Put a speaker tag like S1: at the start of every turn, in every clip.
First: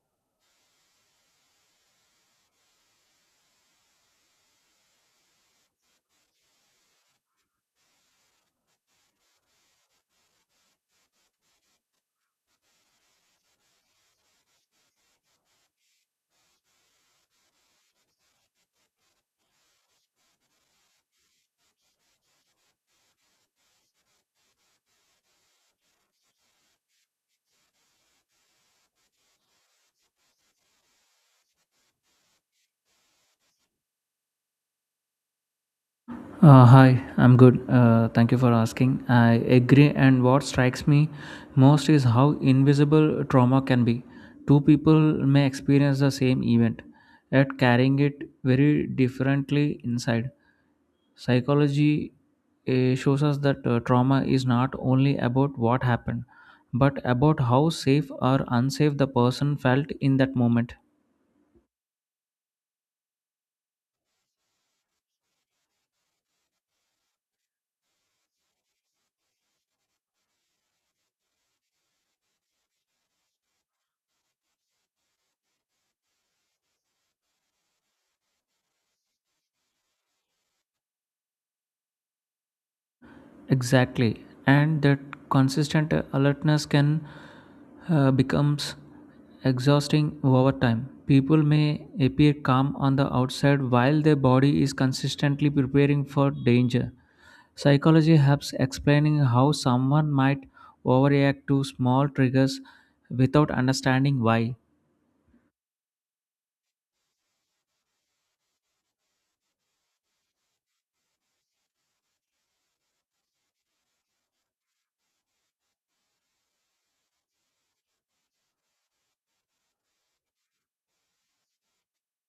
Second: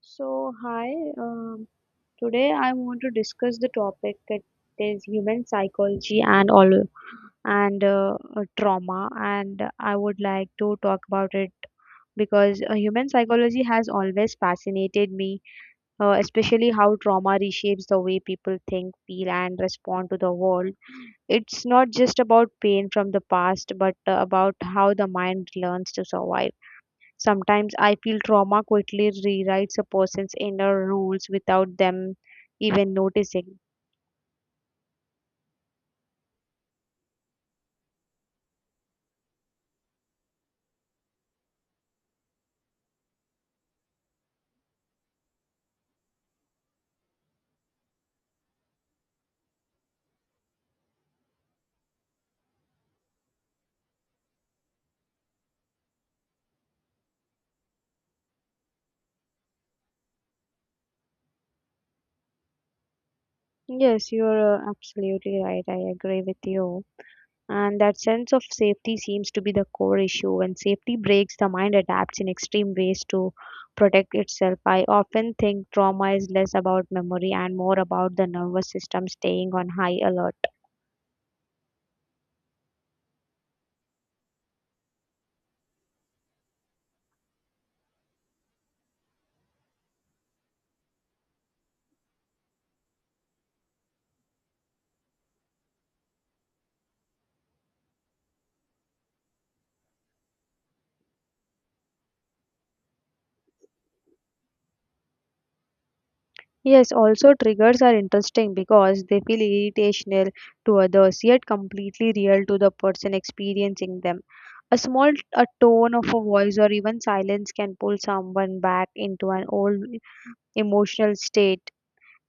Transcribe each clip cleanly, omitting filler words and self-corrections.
S1: So, hi, um, today I want to discuss the topic that is human psychology and all and trauma, and I would like to talk about it because human psychology has always fascinated me, especially how trauma reshapes the way people think, feel, and respond to the world. It's not just about pain from the past, but about how the mind learns to survive. Sometimes I feel trauma quickly rewrites a person's inner rules without them even noticing.
S2: Hi, I'm good. Thank you for asking. I agree, and what strikes me most is how invisible trauma can be. Two people may experience the same event, yet carrying it very differently inside. Psychology shows us that trauma is not only about what happened, but about how safe or unsafe the person felt in that moment.
S1: Yes, you're absolutely right. I agree with you. And that sense of safety seems to be the core issue. When safety breaks, the mind adapts in extreme ways to protect itself. I often think trauma is less about memory and more about the nervous system staying on high alert.
S2: Exactly, and that consistent alertness can becomes exhausting over time. People may appear calm on the outside while their body is consistently preparing for danger. Psychology helps explaining how someone might overreact to small triggers without understanding why.
S1: Yes, also triggers are interesting because they feel irritational to others yet completely real to the person experiencing them. A small a tone of a voice or even silence can pull someone back into an old emotional state.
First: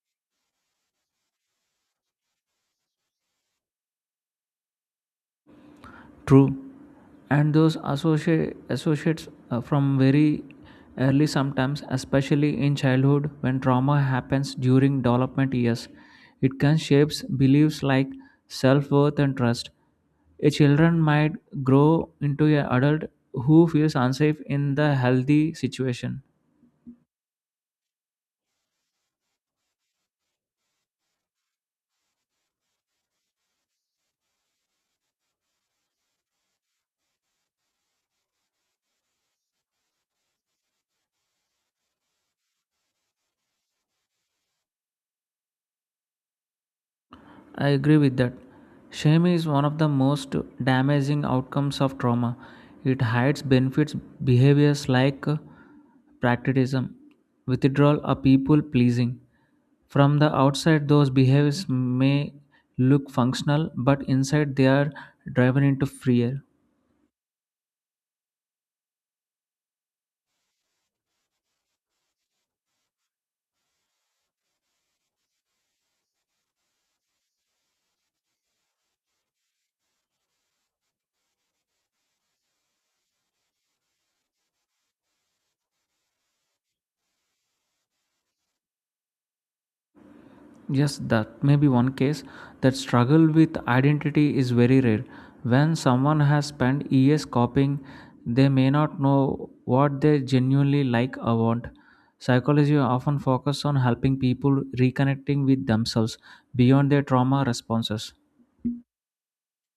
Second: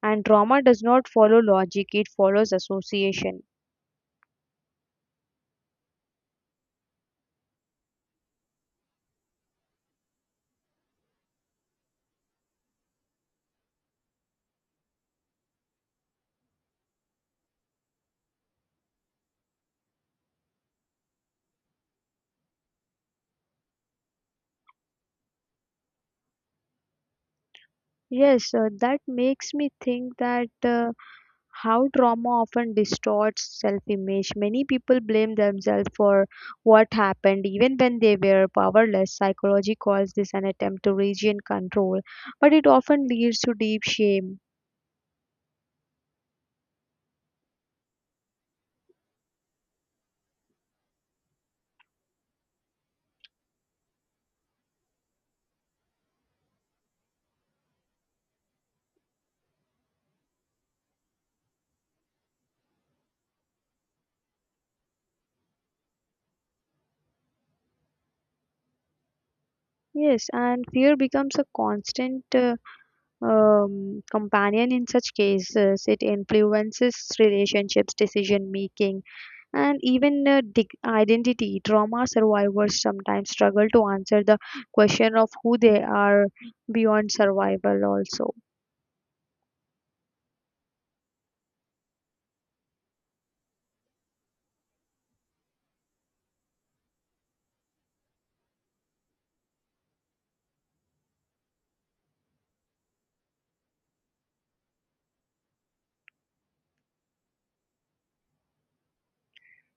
S1: And trauma does not follow logic, it follows association.
S2: True. And those associates from very early, sometimes, especially in childhood, when trauma happens during development years, it can shape beliefs like self worth and trust. A children might grow into an adult who feels unsafe in the healthy situation.
S1: Yes, that makes me think that. How trauma often distorts self image. Many people blame themselves for what happened, even when they were powerless. Psychology calls this an attempt to regain control, but it often leads to deep shame.
S2: I agree with that. Shame is one of the most damaging outcomes of trauma. It hides benefits behaviors like pragmatism, withdrawal, or people pleasing. From the outside, those behaviors may look functional, but inside they are driven into fear.
S1: Yes, and fear becomes a constant, companion in such cases. It influences relationships, decision making, and even identity. Trauma survivors sometimes struggle to answer the question of who they are beyond survival, also.
S2: Yes, that may be one case. That struggle with identity is very rare. When someone has spent years copying, they may not know what they genuinely like or want. Psychology often focuses on helping people reconnecting with themselves beyond their trauma responses.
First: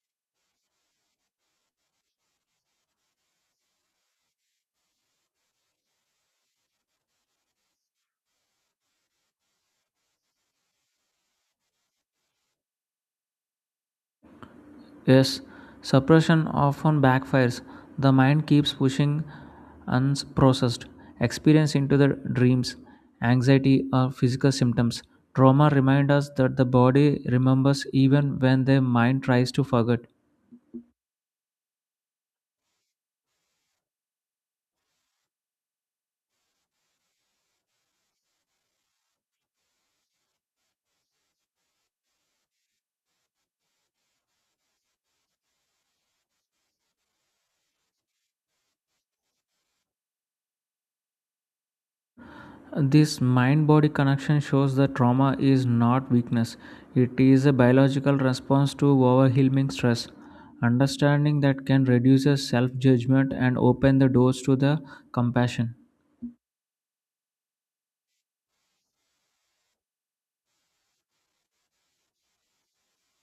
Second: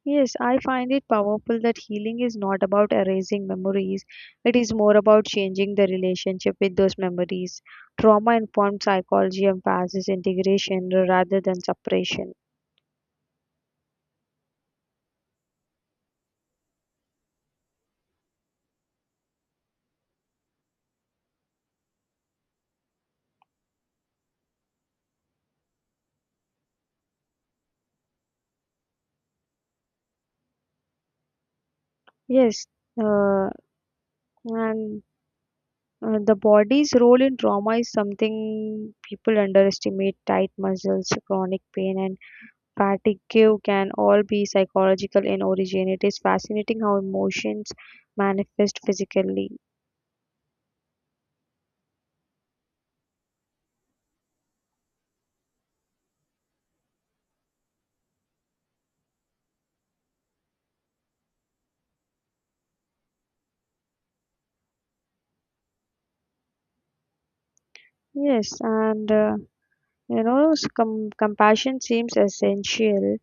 S1: Yes, I find it powerful that healing is not about erasing memories. It is more about changing the relationship with those memories. Trauma informed psychology emphasizes integration rather than separation.
S2: Yes, suppression often backfires. The mind keeps pushing unprocessed experience into the dreams, anxiety, or physical symptoms. Trauma reminds us that the body remembers even when the mind tries to forget.
S1: Yes, uh, And the body's role in trauma is something people underestimate. Tight muscles, chronic pain, and fatigue can all be psychological in origin. It is fascinating how emotions manifest physically.
S2: This mind body connection shows that trauma is not weakness, it is a biological response to overwhelming stress. Understanding that can reduce self judgment and open the doors to the compassion.
S1: Yes, and compassion seems essential,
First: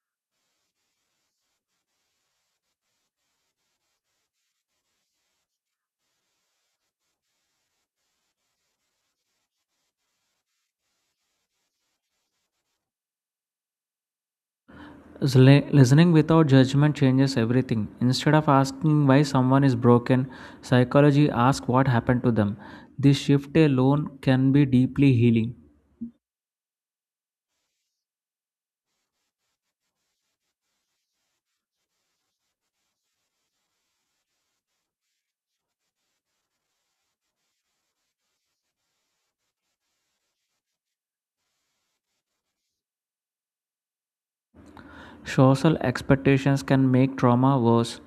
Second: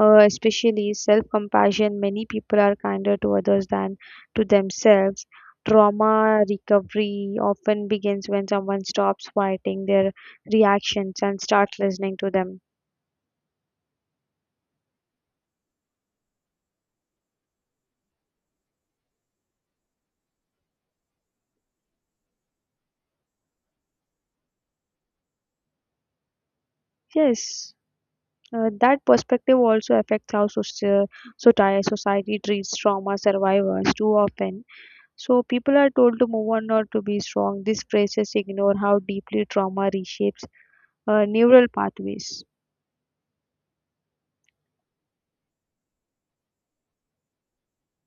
S1: especially self compassion. Many people are kinder to others than to themselves. Trauma recovery often begins when someone stops fighting their reactions and starts listening to them.
S2: Is listening without judgment changes everything. Instead of asking why someone is broken, psychology asks what happened to them. This shift alone can be deeply healing.
S1: Yes, that perspective also affects how society treats trauma survivors too often. So, people are told to move on or to be strong. These phrases ignore how deeply trauma reshapes neural pathways.
S2: Social expectations can make trauma worse.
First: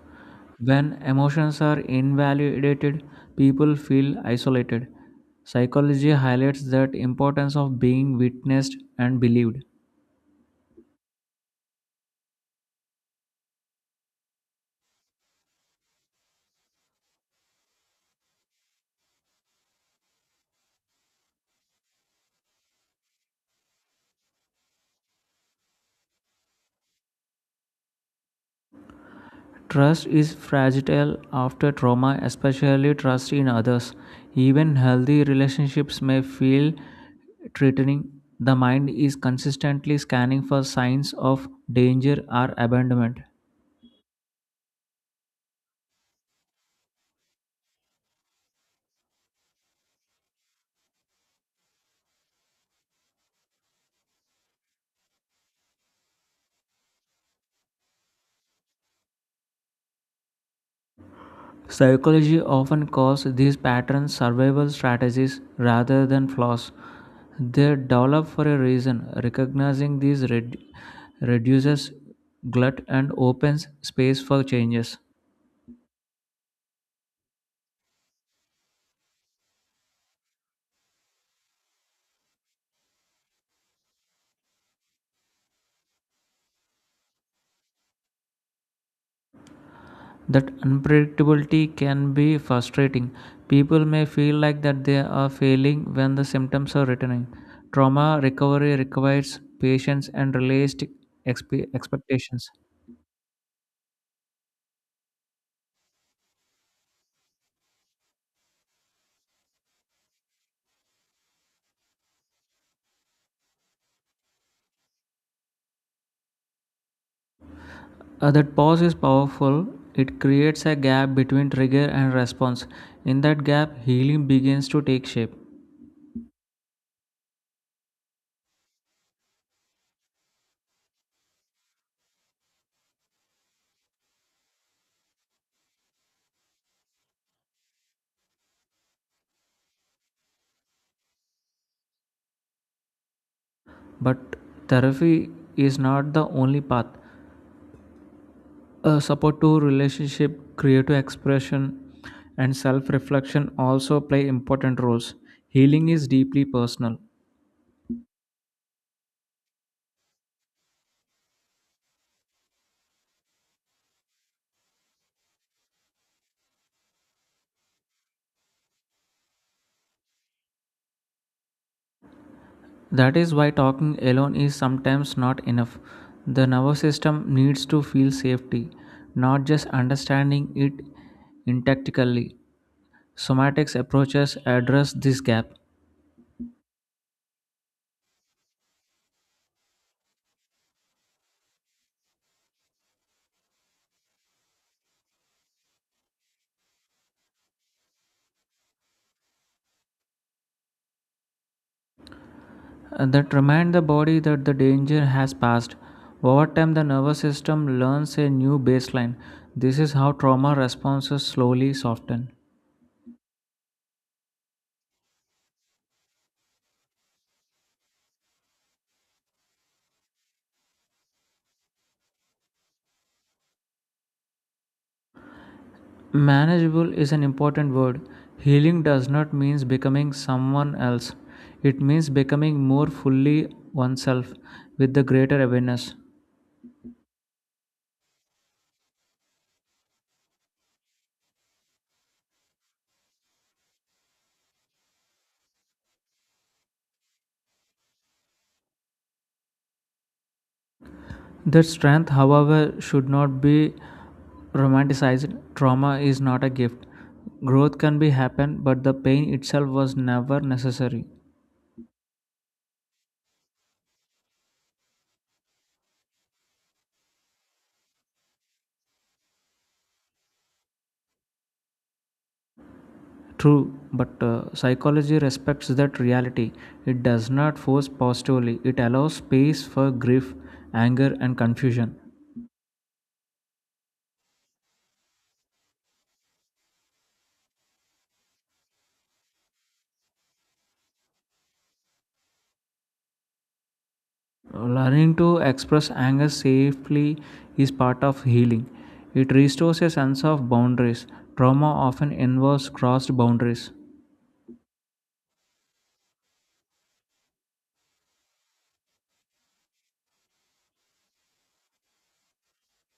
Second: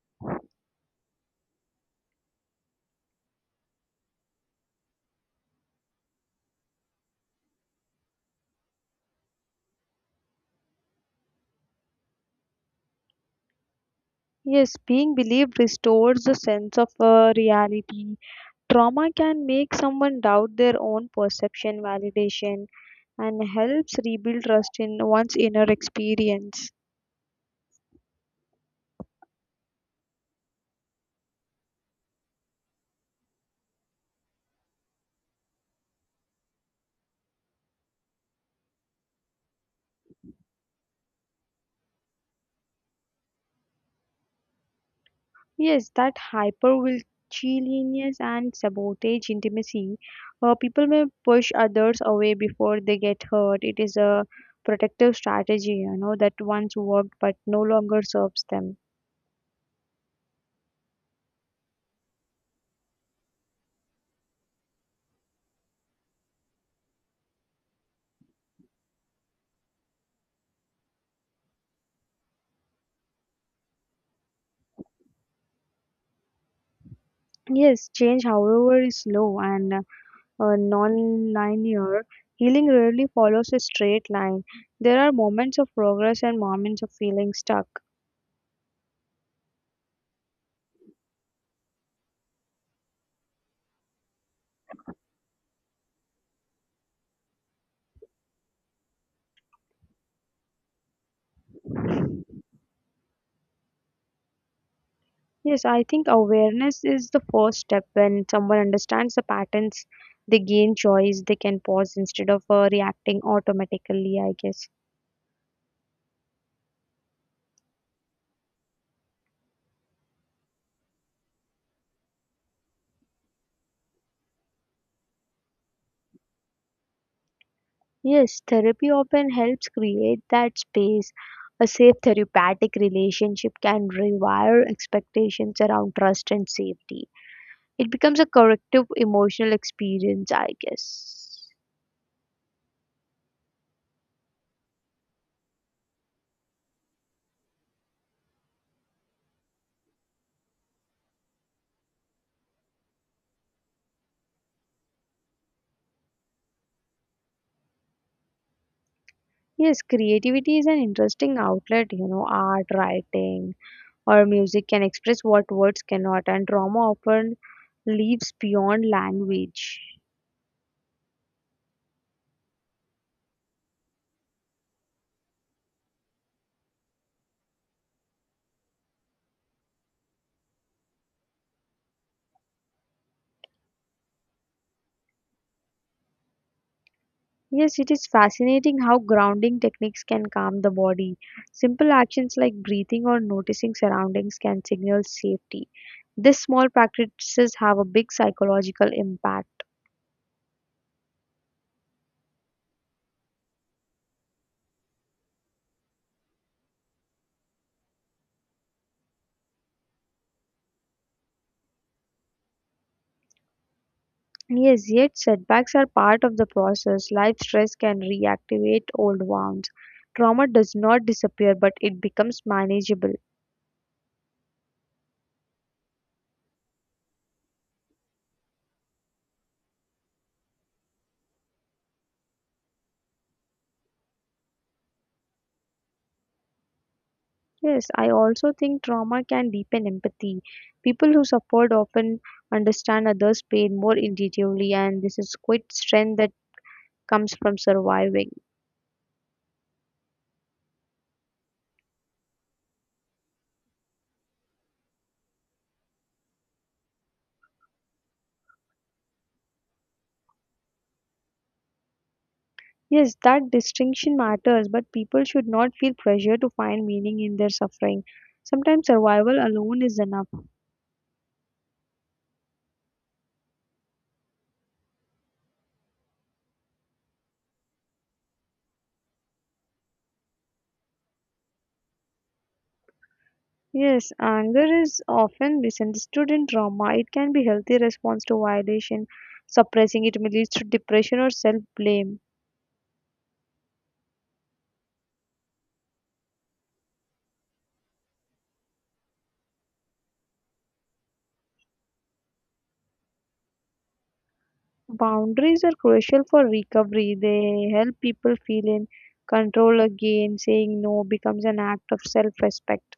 S2: When emotions are invalidated, people feel isolated. Psychology highlights that importance of being witnessed and believed.
S1: Yes, being believed restores a sense of reality. Trauma can make someone doubt their own perception, validation, and helps rebuild trust in one's inner experience.
S2: Trust is fragile after trauma, especially trust in others. Even healthy relationships may feel threatening. The mind is consistently scanning for signs of danger or abandonment.
S1: Yes, that hypervigilance and sabotage intimacy. People may push others away before they get hurt. It is a protective strategy, you know, that once worked but no longer serves them.
S2: Psychology often calls these patterns survival strategies rather than flaws. They develop for a reason. Recognizing these reduces glut and opens space for changes.
S1: Yes, change, however, is slow and, non-linear. Healing rarely follows a straight line. There are moments of progress and moments of feeling stuck.
S2: That unpredictability can be frustrating. People may feel like that they are failing when the symptoms are returning. Trauma recovery requires patience and realistic expectations.
S1: Yes, I think awareness is the first step. When someone understands the patterns, they gain choice. They can pause instead of reacting automatically, I guess.
S2: That pause is powerful. It creates a gap between trigger and response. In that gap, healing begins to take shape.
S1: Yes, therapy often helps create that space. A safe therapeutic relationship can rewire expectations around trust and safety. It becomes a corrective emotional experience, I guess.
S2: But therapy is not the only path. Support to relationship, creative expression, and self reflection also play important roles. Healing is deeply personal.
S1: Yes, creativity is an interesting outlet, you know, art, writing, or music can express what words cannot, and drama often leaves beyond language.
S2: That is why talking alone is sometimes not enough. The nervous system needs to feel safety, not just understanding it intactically. Somatics approaches address this gap.
S1: Yes, it is fascinating how grounding techniques can calm the body. Simple actions like breathing or noticing surroundings can signal safety. These small practices have a big psychological impact.
S2: That remind the body that the danger has passed. Over time, the nervous system learns a new baseline. This is how trauma responses slowly soften.
S1: Yes, yet setbacks are part of the process. Life stress can reactivate old wounds. Trauma does not disappear, but it becomes manageable.
S2: Manageable is an important word. Healing does not mean becoming someone else, it means becoming more fully oneself with the greater awareness.
S1: Yes, I also think trauma can deepen empathy. People who suffered often understand others' pain more intuitively, and this is quite strength that comes from surviving.
S2: That strength, however, should not be romanticized. Trauma is not a gift. Growth can be happen, but the pain itself was never necessary.
S1: Yes, that distinction matters, but people should not feel pressure to find meaning in their suffering. Sometimes survival alone is enough.
S2: True, but psychology respects that reality. It does not force positively, it allows space for grief, anger, and confusion.
S1: Yes, anger is often misunderstood in trauma. It can be healthy response to violation. Suppressing it may lead to depression or self-blame.
S2: Learning to express anger safely is part of healing. It restores a sense of boundaries. Trauma often involves crossed boundaries.
S1: Boundaries are crucial for recovery. They help people feel in control again. Saying no becomes an act of self-respect.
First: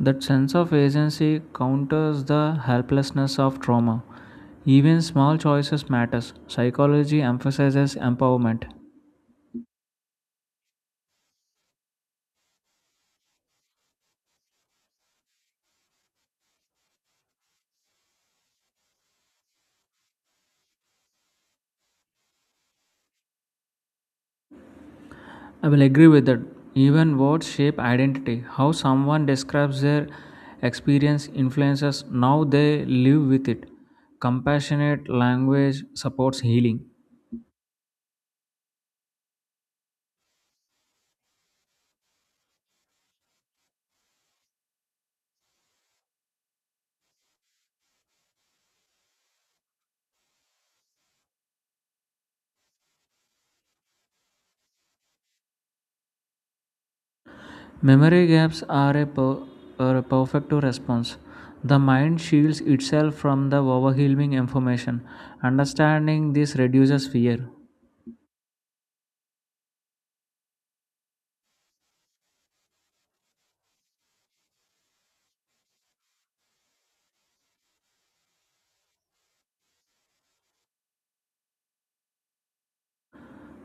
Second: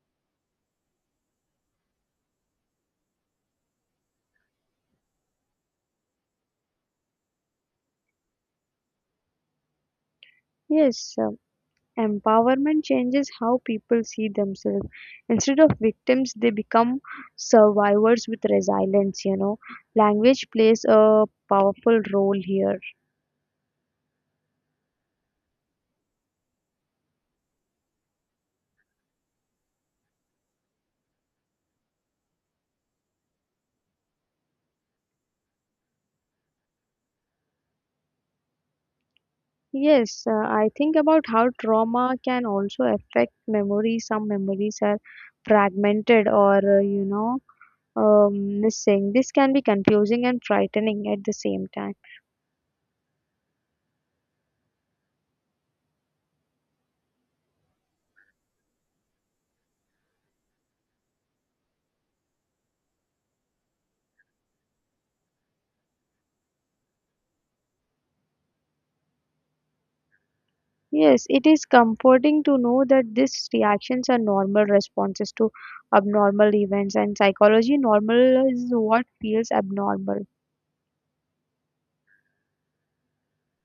S2: That sense of agency counters the helplessness of trauma. Even small choices matters. Psychology emphasizes empowerment.
S1: Yes, empowerment changes how people see themselves. Instead of victims, they become survivors with resilience, you know. Language plays a powerful role here.
S2: I will agree with that. Even words shape identity. How someone describes their experience influences how they live with it. Compassionate language supports healing.
S1: Yes, I think about how trauma can also affect memory. Some memories are fragmented or missing. This can be confusing and frightening at the same time.
S2: Memory gaps are are a perfect response. The mind shields itself from the overwhelming information. Understanding this reduces fear.
S1: Yes, it is comforting to know that these reactions are normal responses to abnormal events, and psychology normal is what feels abnormal.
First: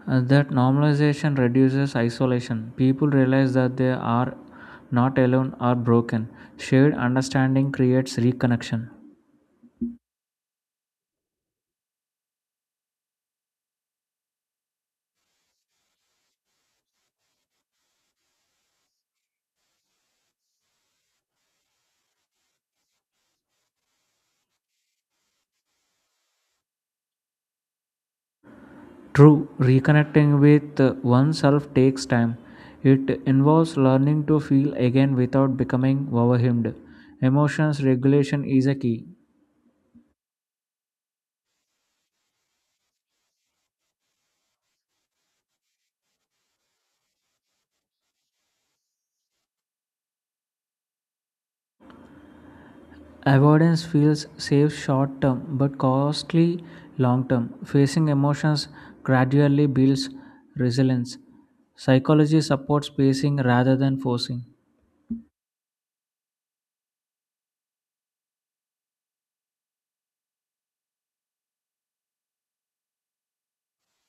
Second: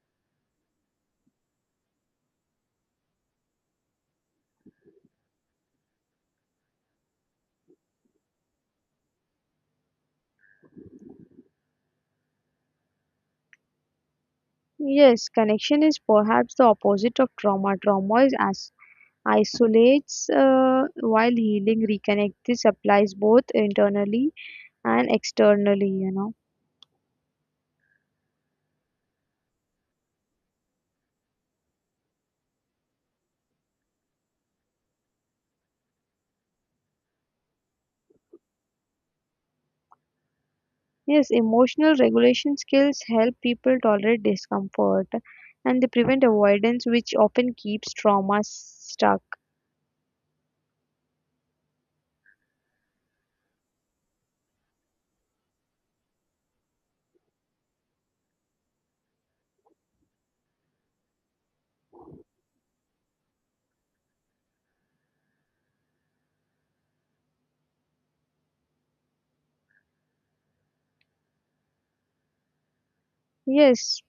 S2: That normalization reduces isolation. People realize that they are not alone or broken. Shared understanding creates reconnection.
S1: Yes, connection is perhaps the opposite of trauma. Trauma is isolates while healing reconnects applies both internally and externally, you know.
S2: True, reconnecting with oneself takes time. It involves learning to feel again without becoming overwhelmed. Emotions regulation is a key.
S1: Yes, emotional regulation skills help people tolerate discomfort and they prevent avoidance which often keeps trauma stuck.
S2: Avoidance feels safe short term but costly long term. Facing emotions gradually builds resilience. Psychology supports pacing rather than forcing.
S1: Yes,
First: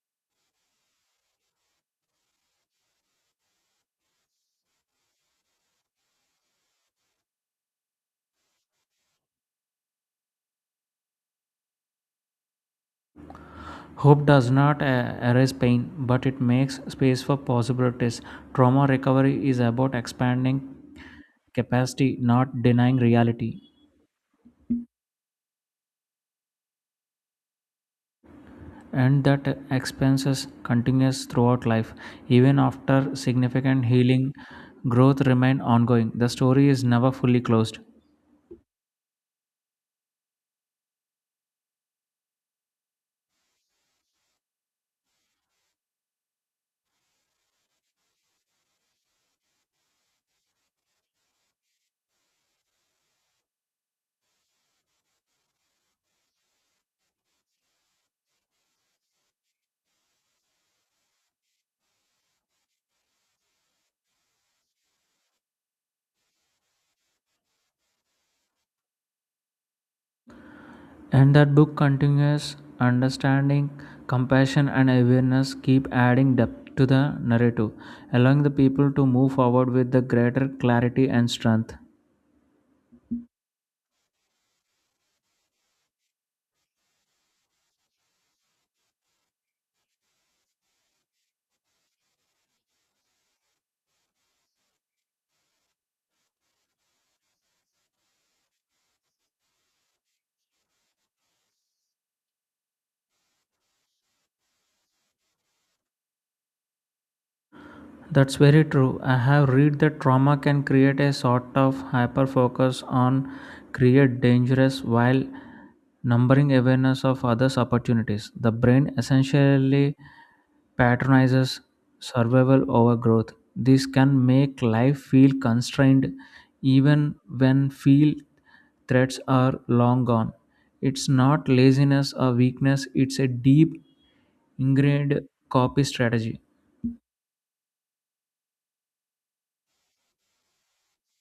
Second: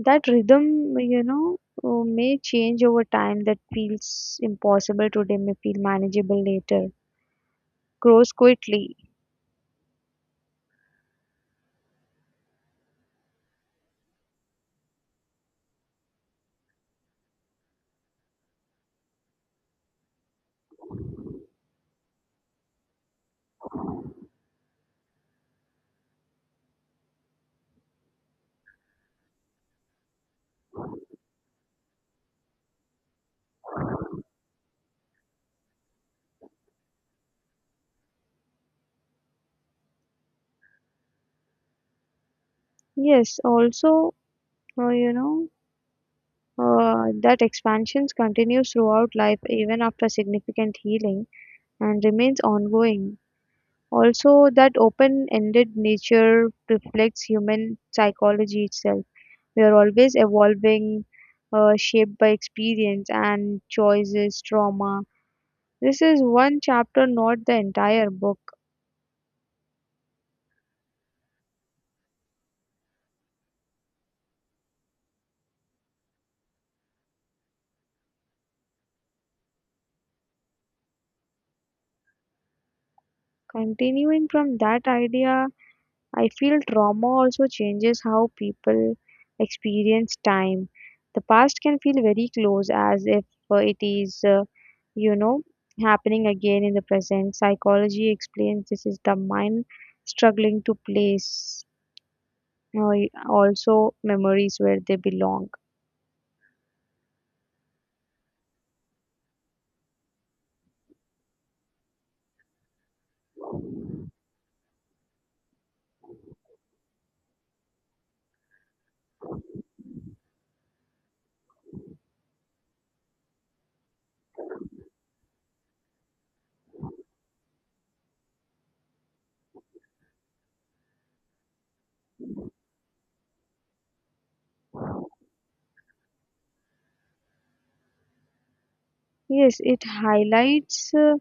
S1: that rhythm, you know, may change over time. That feels impossible today may feel manageable later, grows quickly.
S2: Hope does not erase pain, but it makes space for possibilities. Trauma recovery is about expanding capacity, not denying reality. And that expenses continues throughout life even after significant healing, growth remain ongoing, the story is never fully closed.
S1: Yes also uh, you know uh, that expansions continues throughout life even after significant healing and remains ongoing. Also, that open ended nature reflects human psychology itself. We are always evolving, shaped by experience and choices, trauma. This is one chapter, not the entire book.
S2: And that book continues understanding, compassion and awareness keep adding depth to the narrative, allowing the people to move forward with the greater clarity and strength.
S1: Continuing from that idea, I feel trauma also changes how people experience time. The past can feel very close as if it is, you know, happening again in the present. Psychology explains this is the mind struggling to place uh, also memories where they belong.
S2: That's very true. I have read that trauma can create a sort of hyper focus on create dangerous while numbering awareness of others opportunities. The brain essentially patronizes survival over growth. This can make life feel constrained even when feel threats are long gone. It's not laziness or weakness, it's a deep ingrained copy strategy.
S1: Yes, it highlights.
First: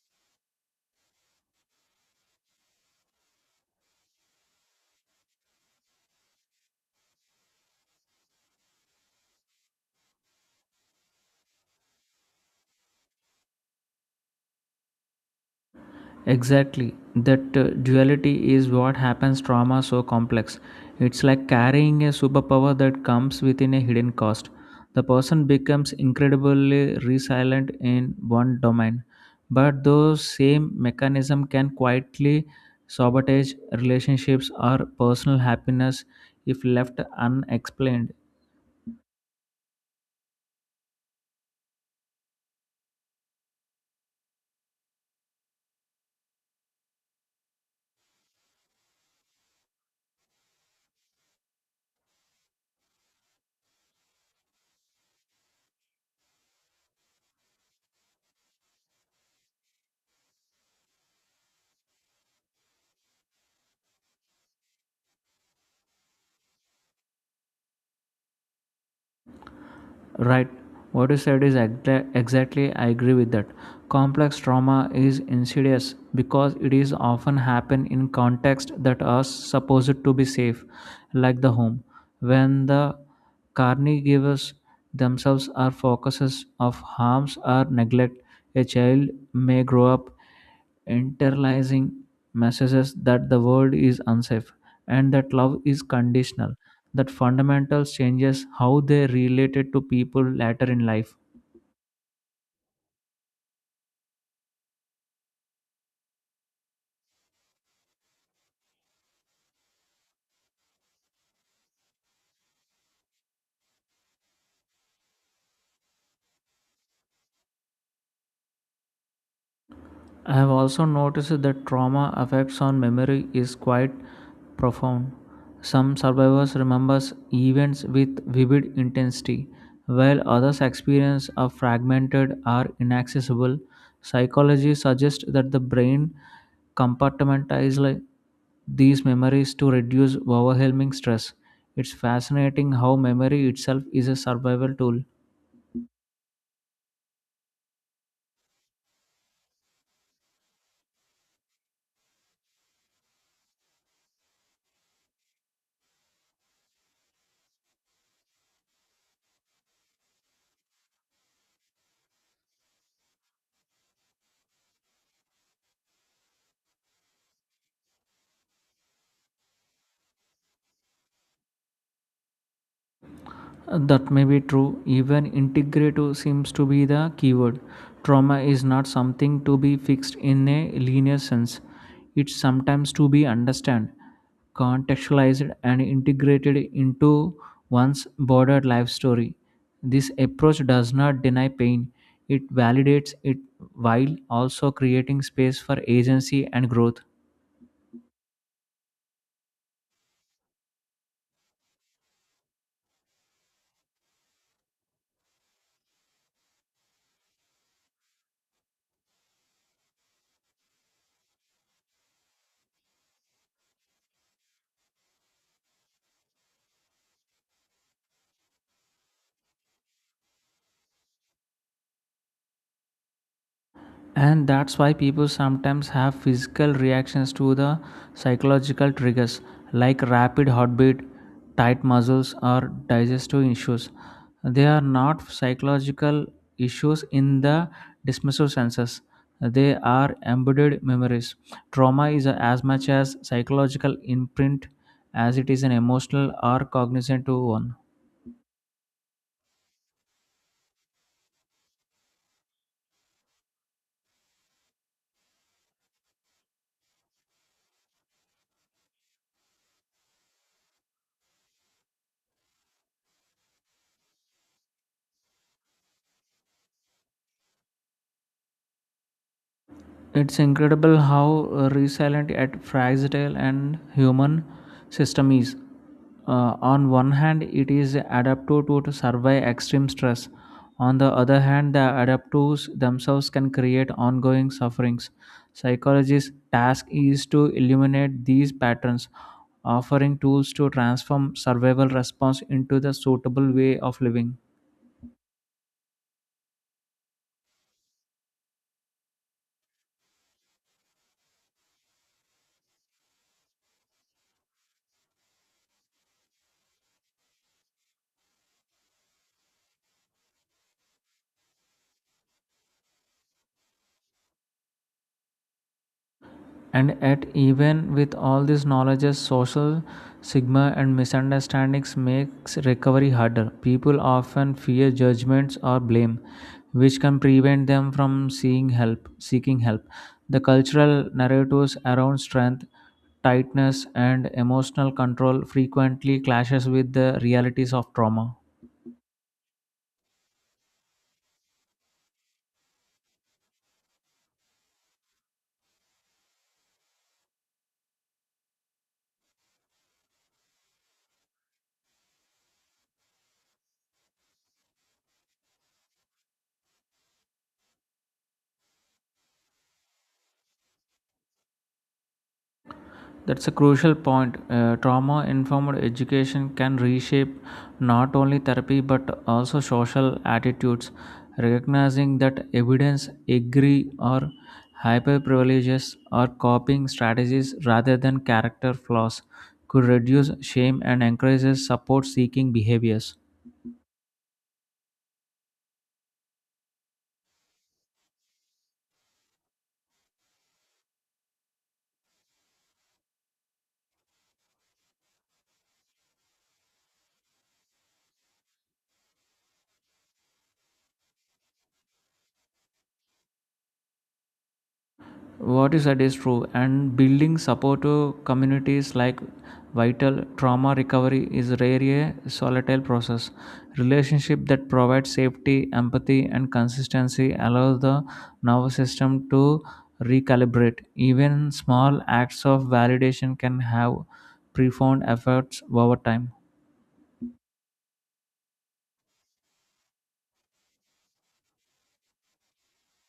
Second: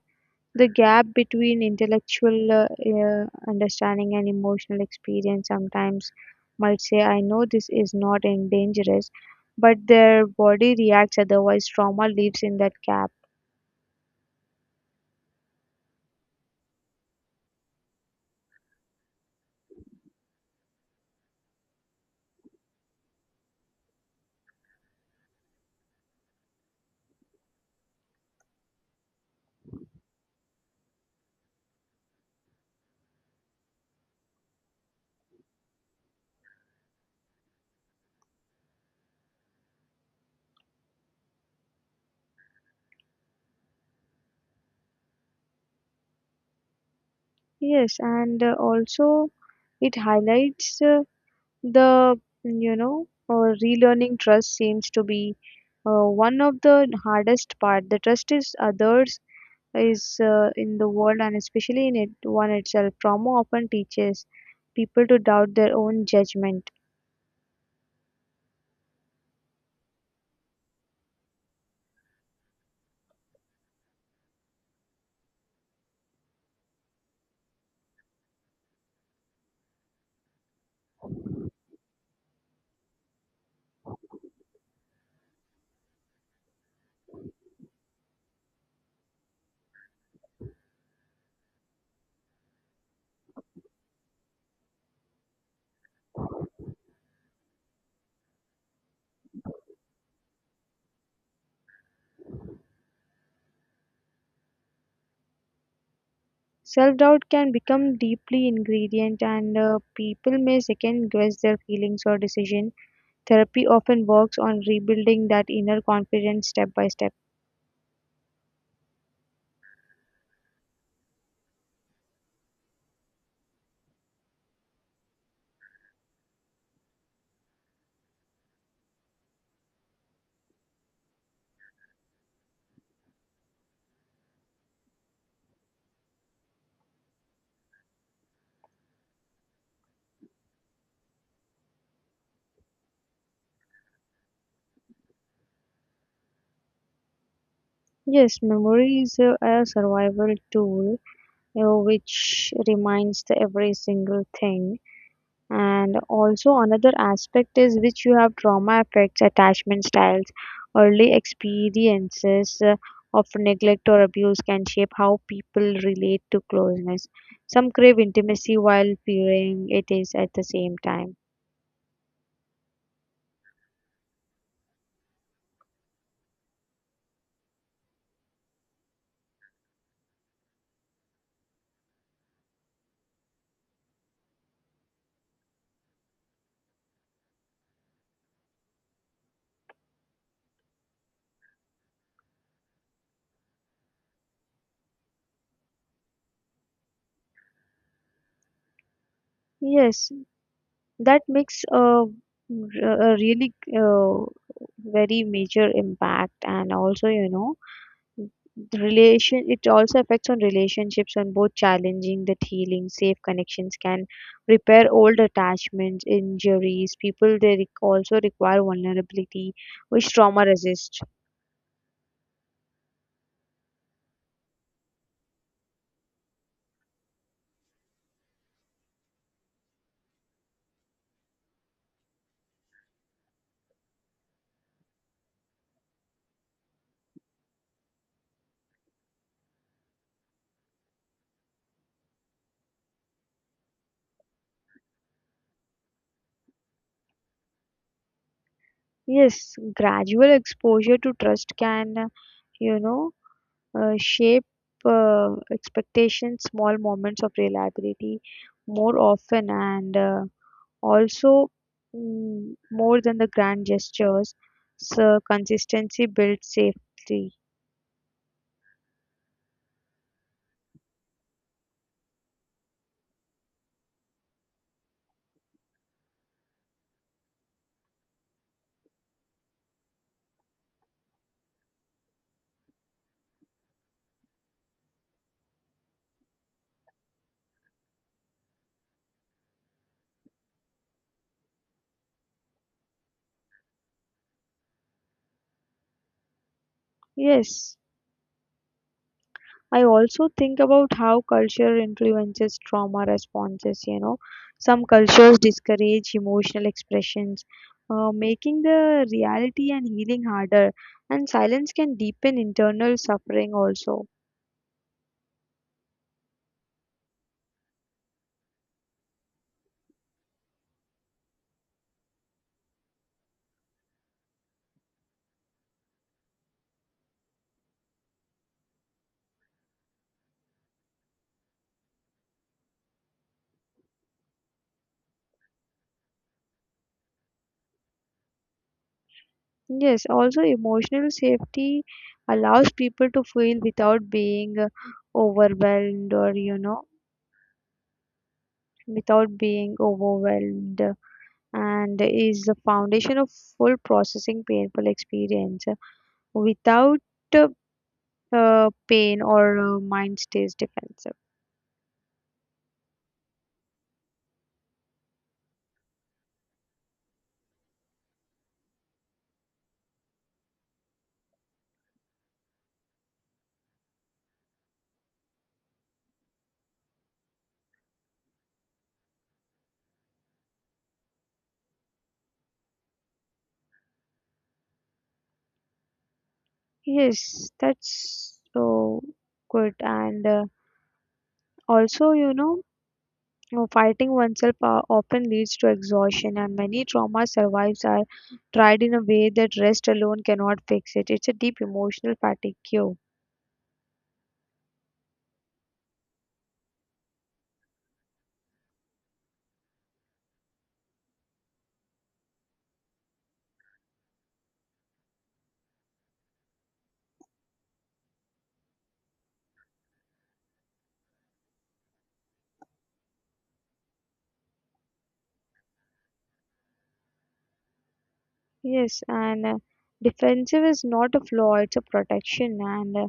S1: The gap between intellectual understanding and emotional experience sometimes might say, I know this is not in dangerous, but their body reacts otherwise. Trauma lives in that gap.
S2: Exactly. That duality is what happens trauma so complex. It's like carrying a superpower that comes within a hidden cost. The person becomes incredibly resilient in one domain, but those same mechanism can quietly sabotage relationships or personal happiness if left unexplained.
S1: Yes, and also it highlights the, relearning trust seems to be one of the hardest part. The trust is others is in the world and especially in it, one itself. Trauma often teaches people to doubt their own judgment.
S2: Right. What you said is exactly, I agree with that. Complex trauma is insidious because it is often happen in context that are supposed to be safe, like the home, when the caregivers themselves are focuses of harms or neglect. A child may grow up internalizing messages that the world is unsafe and that love is conditional that fundamental changes how they related to people later in life.
S1: Self-doubt can become deeply ingredient and people may second guess their feelings or decision. Therapy often works on rebuilding that inner confidence step by step.
S2: I have also noticed that trauma effects on memory is quite profound. Some survivors remember events with vivid intensity, while others experience a fragmented or inaccessible. Psychology suggests that the brain compartmentalizes like these memories to reduce overwhelming stress. It's fascinating how memory itself is a survival tool.
S1: Yes, memory is a survival tool, which reminds the every single thing. And also another aspect is which you have trauma affects attachment styles. Early experiences of neglect or abuse can shape how people relate to closeness. Some crave intimacy while fearing it is at the same time.
S2: That may be true. Even integrative seems to be the keyword. Trauma is not something to be fixed in a linear sense. It's sometimes to be understood, contextualized, and integrated into one's broader life story. This approach does not deny pain, it validates it while also creating space for agency and growth.
S1: Yes, that makes a really, very major impact. And also, you know, the relation it also affects on relationships on both challenging that healing safe connections can repair old attachments injuries people also require vulnerability which trauma resist.
S2: And that's why people sometimes have physical reactions to the psychological triggers like rapid heartbeat, tight muscles, or digestive issues. They are not psychological issues in the dismissive senses. They are embedded memories. Trauma is as much as psychological imprint as it is an emotional or cognizant one.
S1: Yes, gradual exposure to trust can, you know shape uh, expectations. Small moments of reliability more often and also, more than the grand gestures, so consistency builds safety.
S2: It's incredible how resilient at fragile and human system is. On one hand, it is adaptive to survive extreme stress. On the other hand, the adaptives themselves can create ongoing sufferings. Psychology's task is to illuminate these patterns, offering tools to transform survival response into the suitable way of living.
S1: Yes, I also think about how culture influences trauma responses. You know, some cultures discourage emotional expressions, making the reality and healing harder, and silence can deepen internal suffering also.
S2: And yet, even with all these knowledges, social stigma and misunderstandings makes recovery harder. People often fear judgments or blame, which can prevent them from seeking help. The cultural narratives around strength, tightness, and emotional control frequently clashes with the realities of trauma.
S1: Yes, also emotional safety allows people to feel without being overwhelmed or, you know, without being overwhelmed, and is the foundation of full processing painful experience without uh, pain or mind stays defensive.
S2: That's a crucial point. Trauma informed education can reshape not only therapy but also social attitudes. Recognizing that evidence agree or hyperprivileges or copying strategies rather than character flaws could reduce shame and encourages support seeking behaviors.
S1: Yes, that's so good. And also you know fighting oneself often leads to exhaustion, and many trauma survives are tried in a way that rest alone cannot fix it. It's a deep emotional fatigue.
S2: What you said is true, and building supportive communities like vital trauma recovery is rarely a solitary process. Relationship that provides safety, empathy and consistency allows the nervous system to recalibrate. Even small acts of validation can have profound effects over time.
S1: Yes, and defensive is not a flaw, it's a protection. And uh,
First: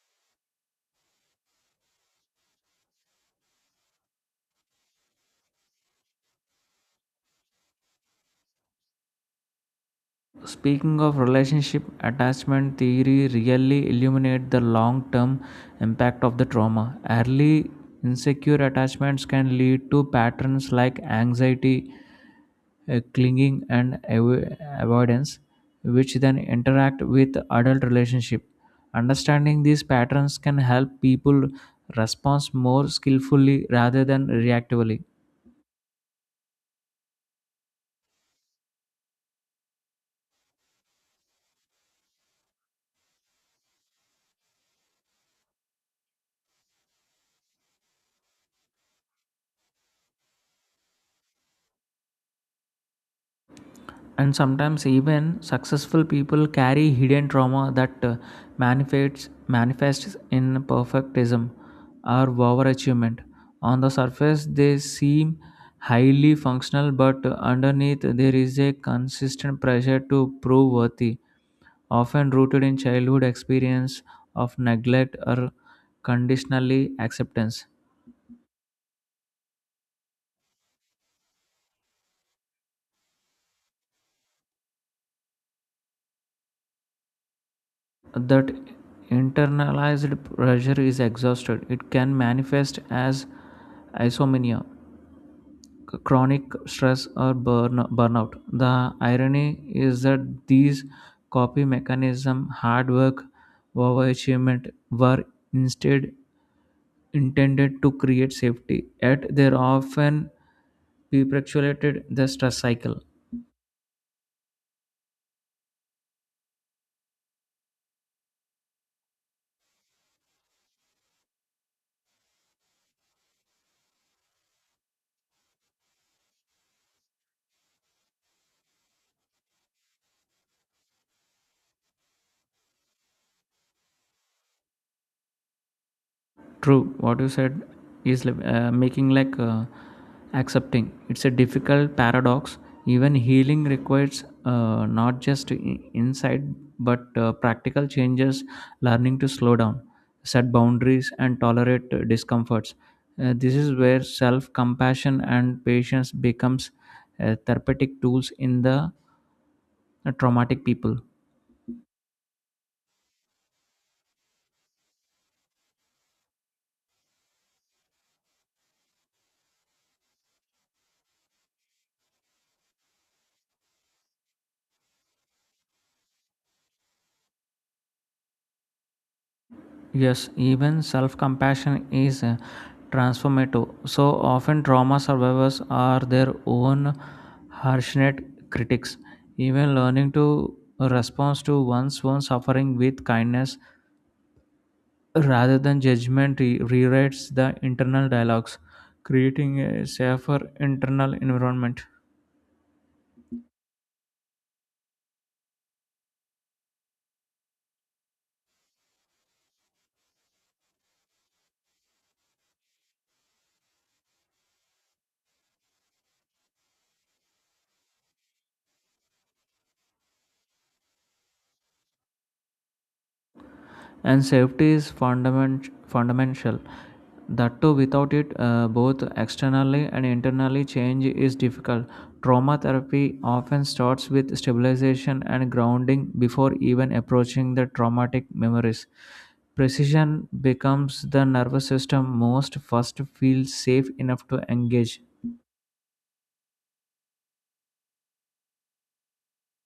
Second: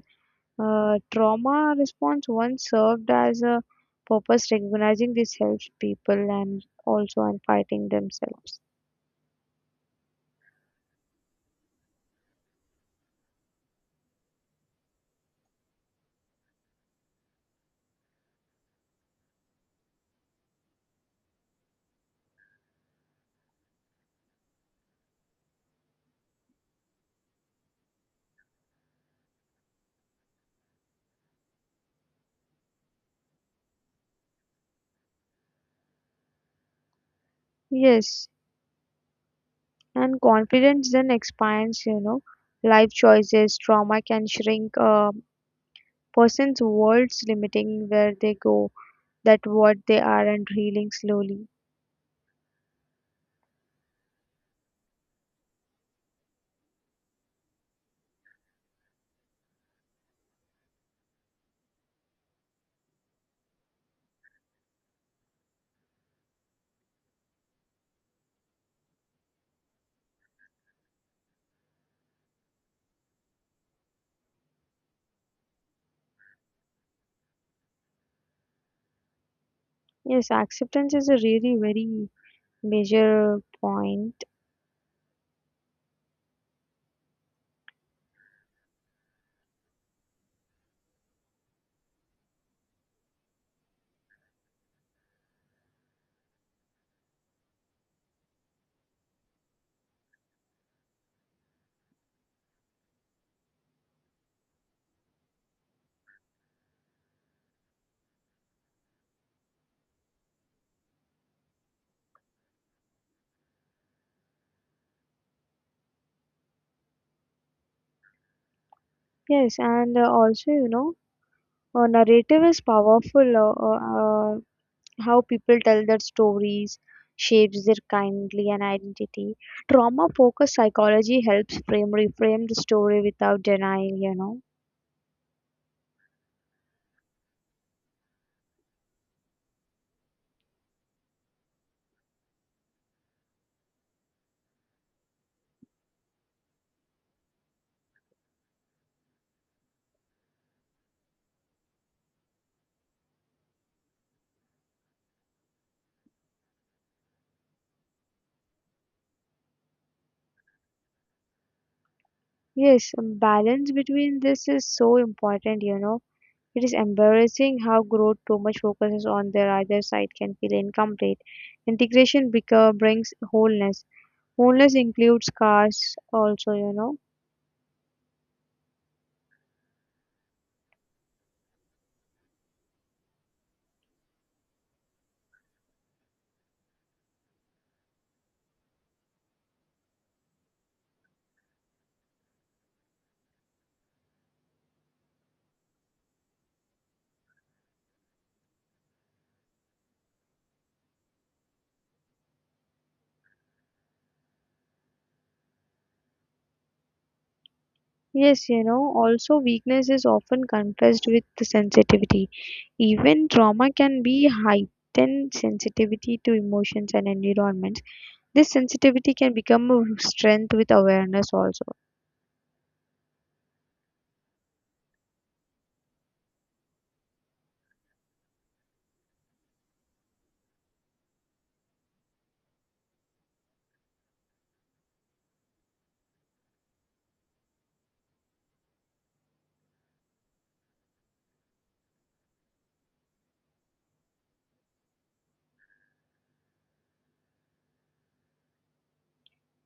S1: uh, trauma response once served as a purpose. Recognizing this helps people and also and fighting themselves.
S2: Speaking of relationship, attachment theory really illuminate the long-term impact of the trauma. Early insecure attachments can lead to patterns like anxiety, clinging, and avoidance, which then interact with adult relationship. Understanding these patterns can help people respond more skillfully rather than reactively.
S1: Yes, and confidence then expands, you know, life choices. Trauma can shrink a person's worlds, limiting where they go, that what they are, and healing slowly.
S2: And sometimes even successful people carry hidden trauma that manifests manifests in perfectism or overachievement. On the surface, they seem highly functional, but underneath there is a consistent pressure to prove worthy, often rooted in childhood experience of neglect or conditionally acceptance.
S1: Yes, acceptance is a really very major point.
S2: That internalized pressure is exhausted. It can manifest as isomania, chronic stress, or burnout. The irony is that these copy mechanism, hard work, overachievement, were instead intended to create safety, yet they're often perpetuated the stress cycle.
S1: Yes, and narrative is powerful. How people tell their stories shapes their kindly and identity. Trauma-focused psychology helps frame reframe the story without denying, you know.
S2: True, what you said is like, making like accepting. It's a difficult paradox. Even healing requires not just insight but practical changes, learning to slow down, set boundaries, and tolerate discomforts. This is where self compassion and patience becomes therapeutic tools in the traumatic people.
S1: Yes, balance between this is so important, you know. It is embarrassing how growth too much focuses on their either side can feel incomplete. Integration brings wholeness. Wholeness includes scars also, you know.
S2: Yes, even self compassion is transformative. So often, trauma survivors are their own harshness critics. Even learning to respond to one's own suffering with kindness rather than judgment rewrites the internal dialogues, creating a safer internal environment.
S1: Yes, you know, also weakness is often confessed with the sensitivity. Even trauma can be heightened sensitivity to emotions and environments. This sensitivity can become a strength with awareness also.
S2: And fundamental, that too without it both externally and internally change is difficult. Trauma therapy often starts with stabilization and grounding before even approaching the traumatic memories. Precision becomes the nervous system most first feels safe enough to engage.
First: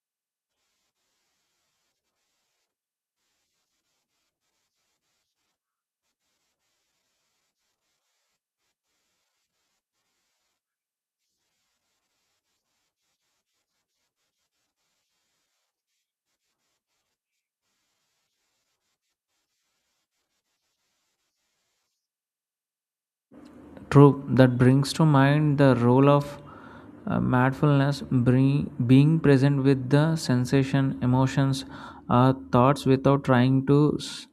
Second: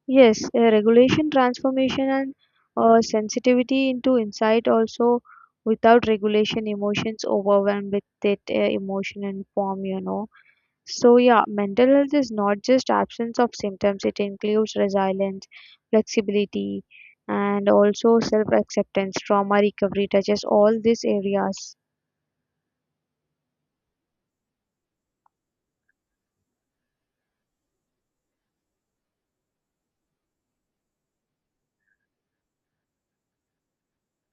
S1: Yes, regulation, transformation, and sensitivity into insight also. Without regulation, emotions overwhelmed with that emotion and form, you know. So yeah, mental health is not just absence of symptoms, it includes resilience, flexibility, and also self-acceptance. Trauma recovery touches all these areas.
S2: True, that brings to mind the role of being present with the sensation, emotions, or thoughts without trying to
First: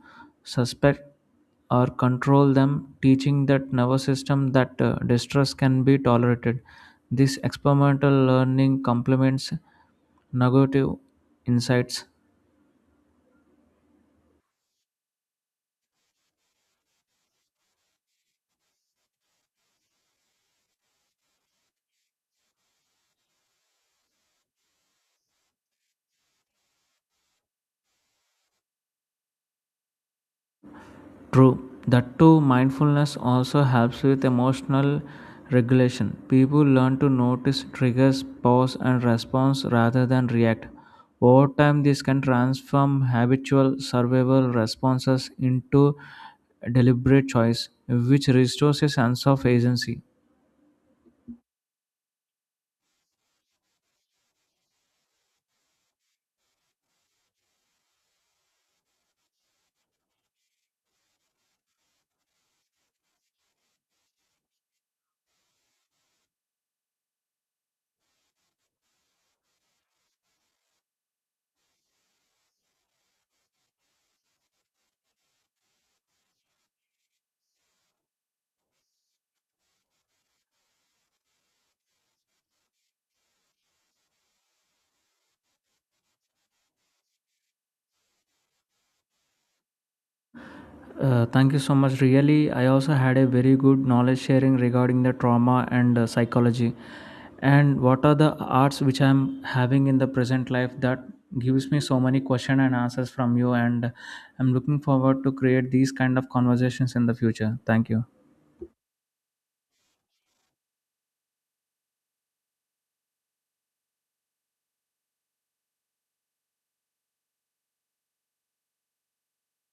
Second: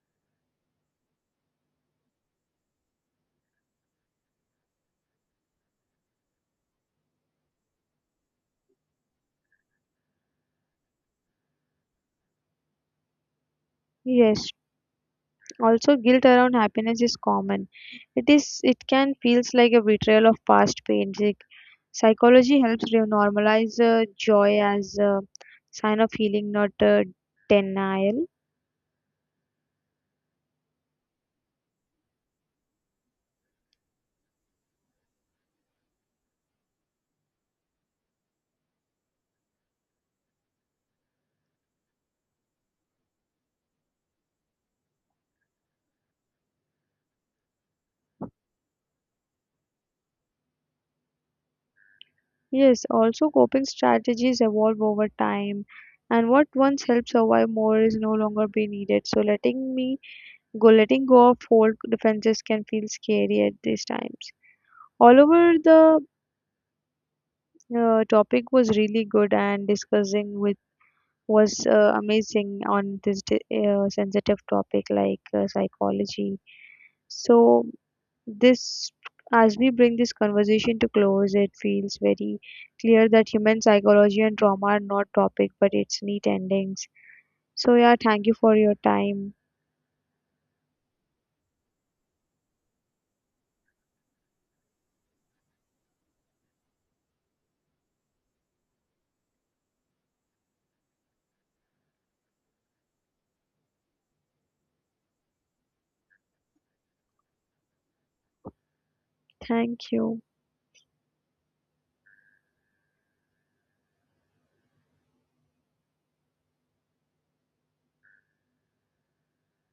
S2: suspect or control them, teaching that nervous system that distress can be tolerated. This experimental learning complements negative insights.
S1: Yes, also guilt around happiness is common. It is it can feels like a betrayal of past pain. Psychology helps normalize joy as a sign of healing, not denial.
S2: True. That too, mindfulness also helps with emotional regulation. People learn to notice triggers, pause, and response rather than react. Over time, this can transform habitual survival responses into deliberate choice, which restores a sense of agency.
S1: Yes, also coping strategies evolve over time, and what once helped survive more is no longer be needed. So letting go of old defenses can feel scary at these times. All over the topic was really good, and discussing with was amazing on this sensitive topic like psychology. So this, as we bring this conversation to close, it feels very clear that human psychology and trauma are not topic, but it's neat endings. So yeah, thank you for your time.
S2: Thank you so much. Really, I also had a very good knowledge sharing regarding the trauma and psychology, and what are the arts which I'm having in the present life that gives me so many question and answers from you. And I'm looking forward to create these kind of conversations in the future. Thank you.
S1: Thank you.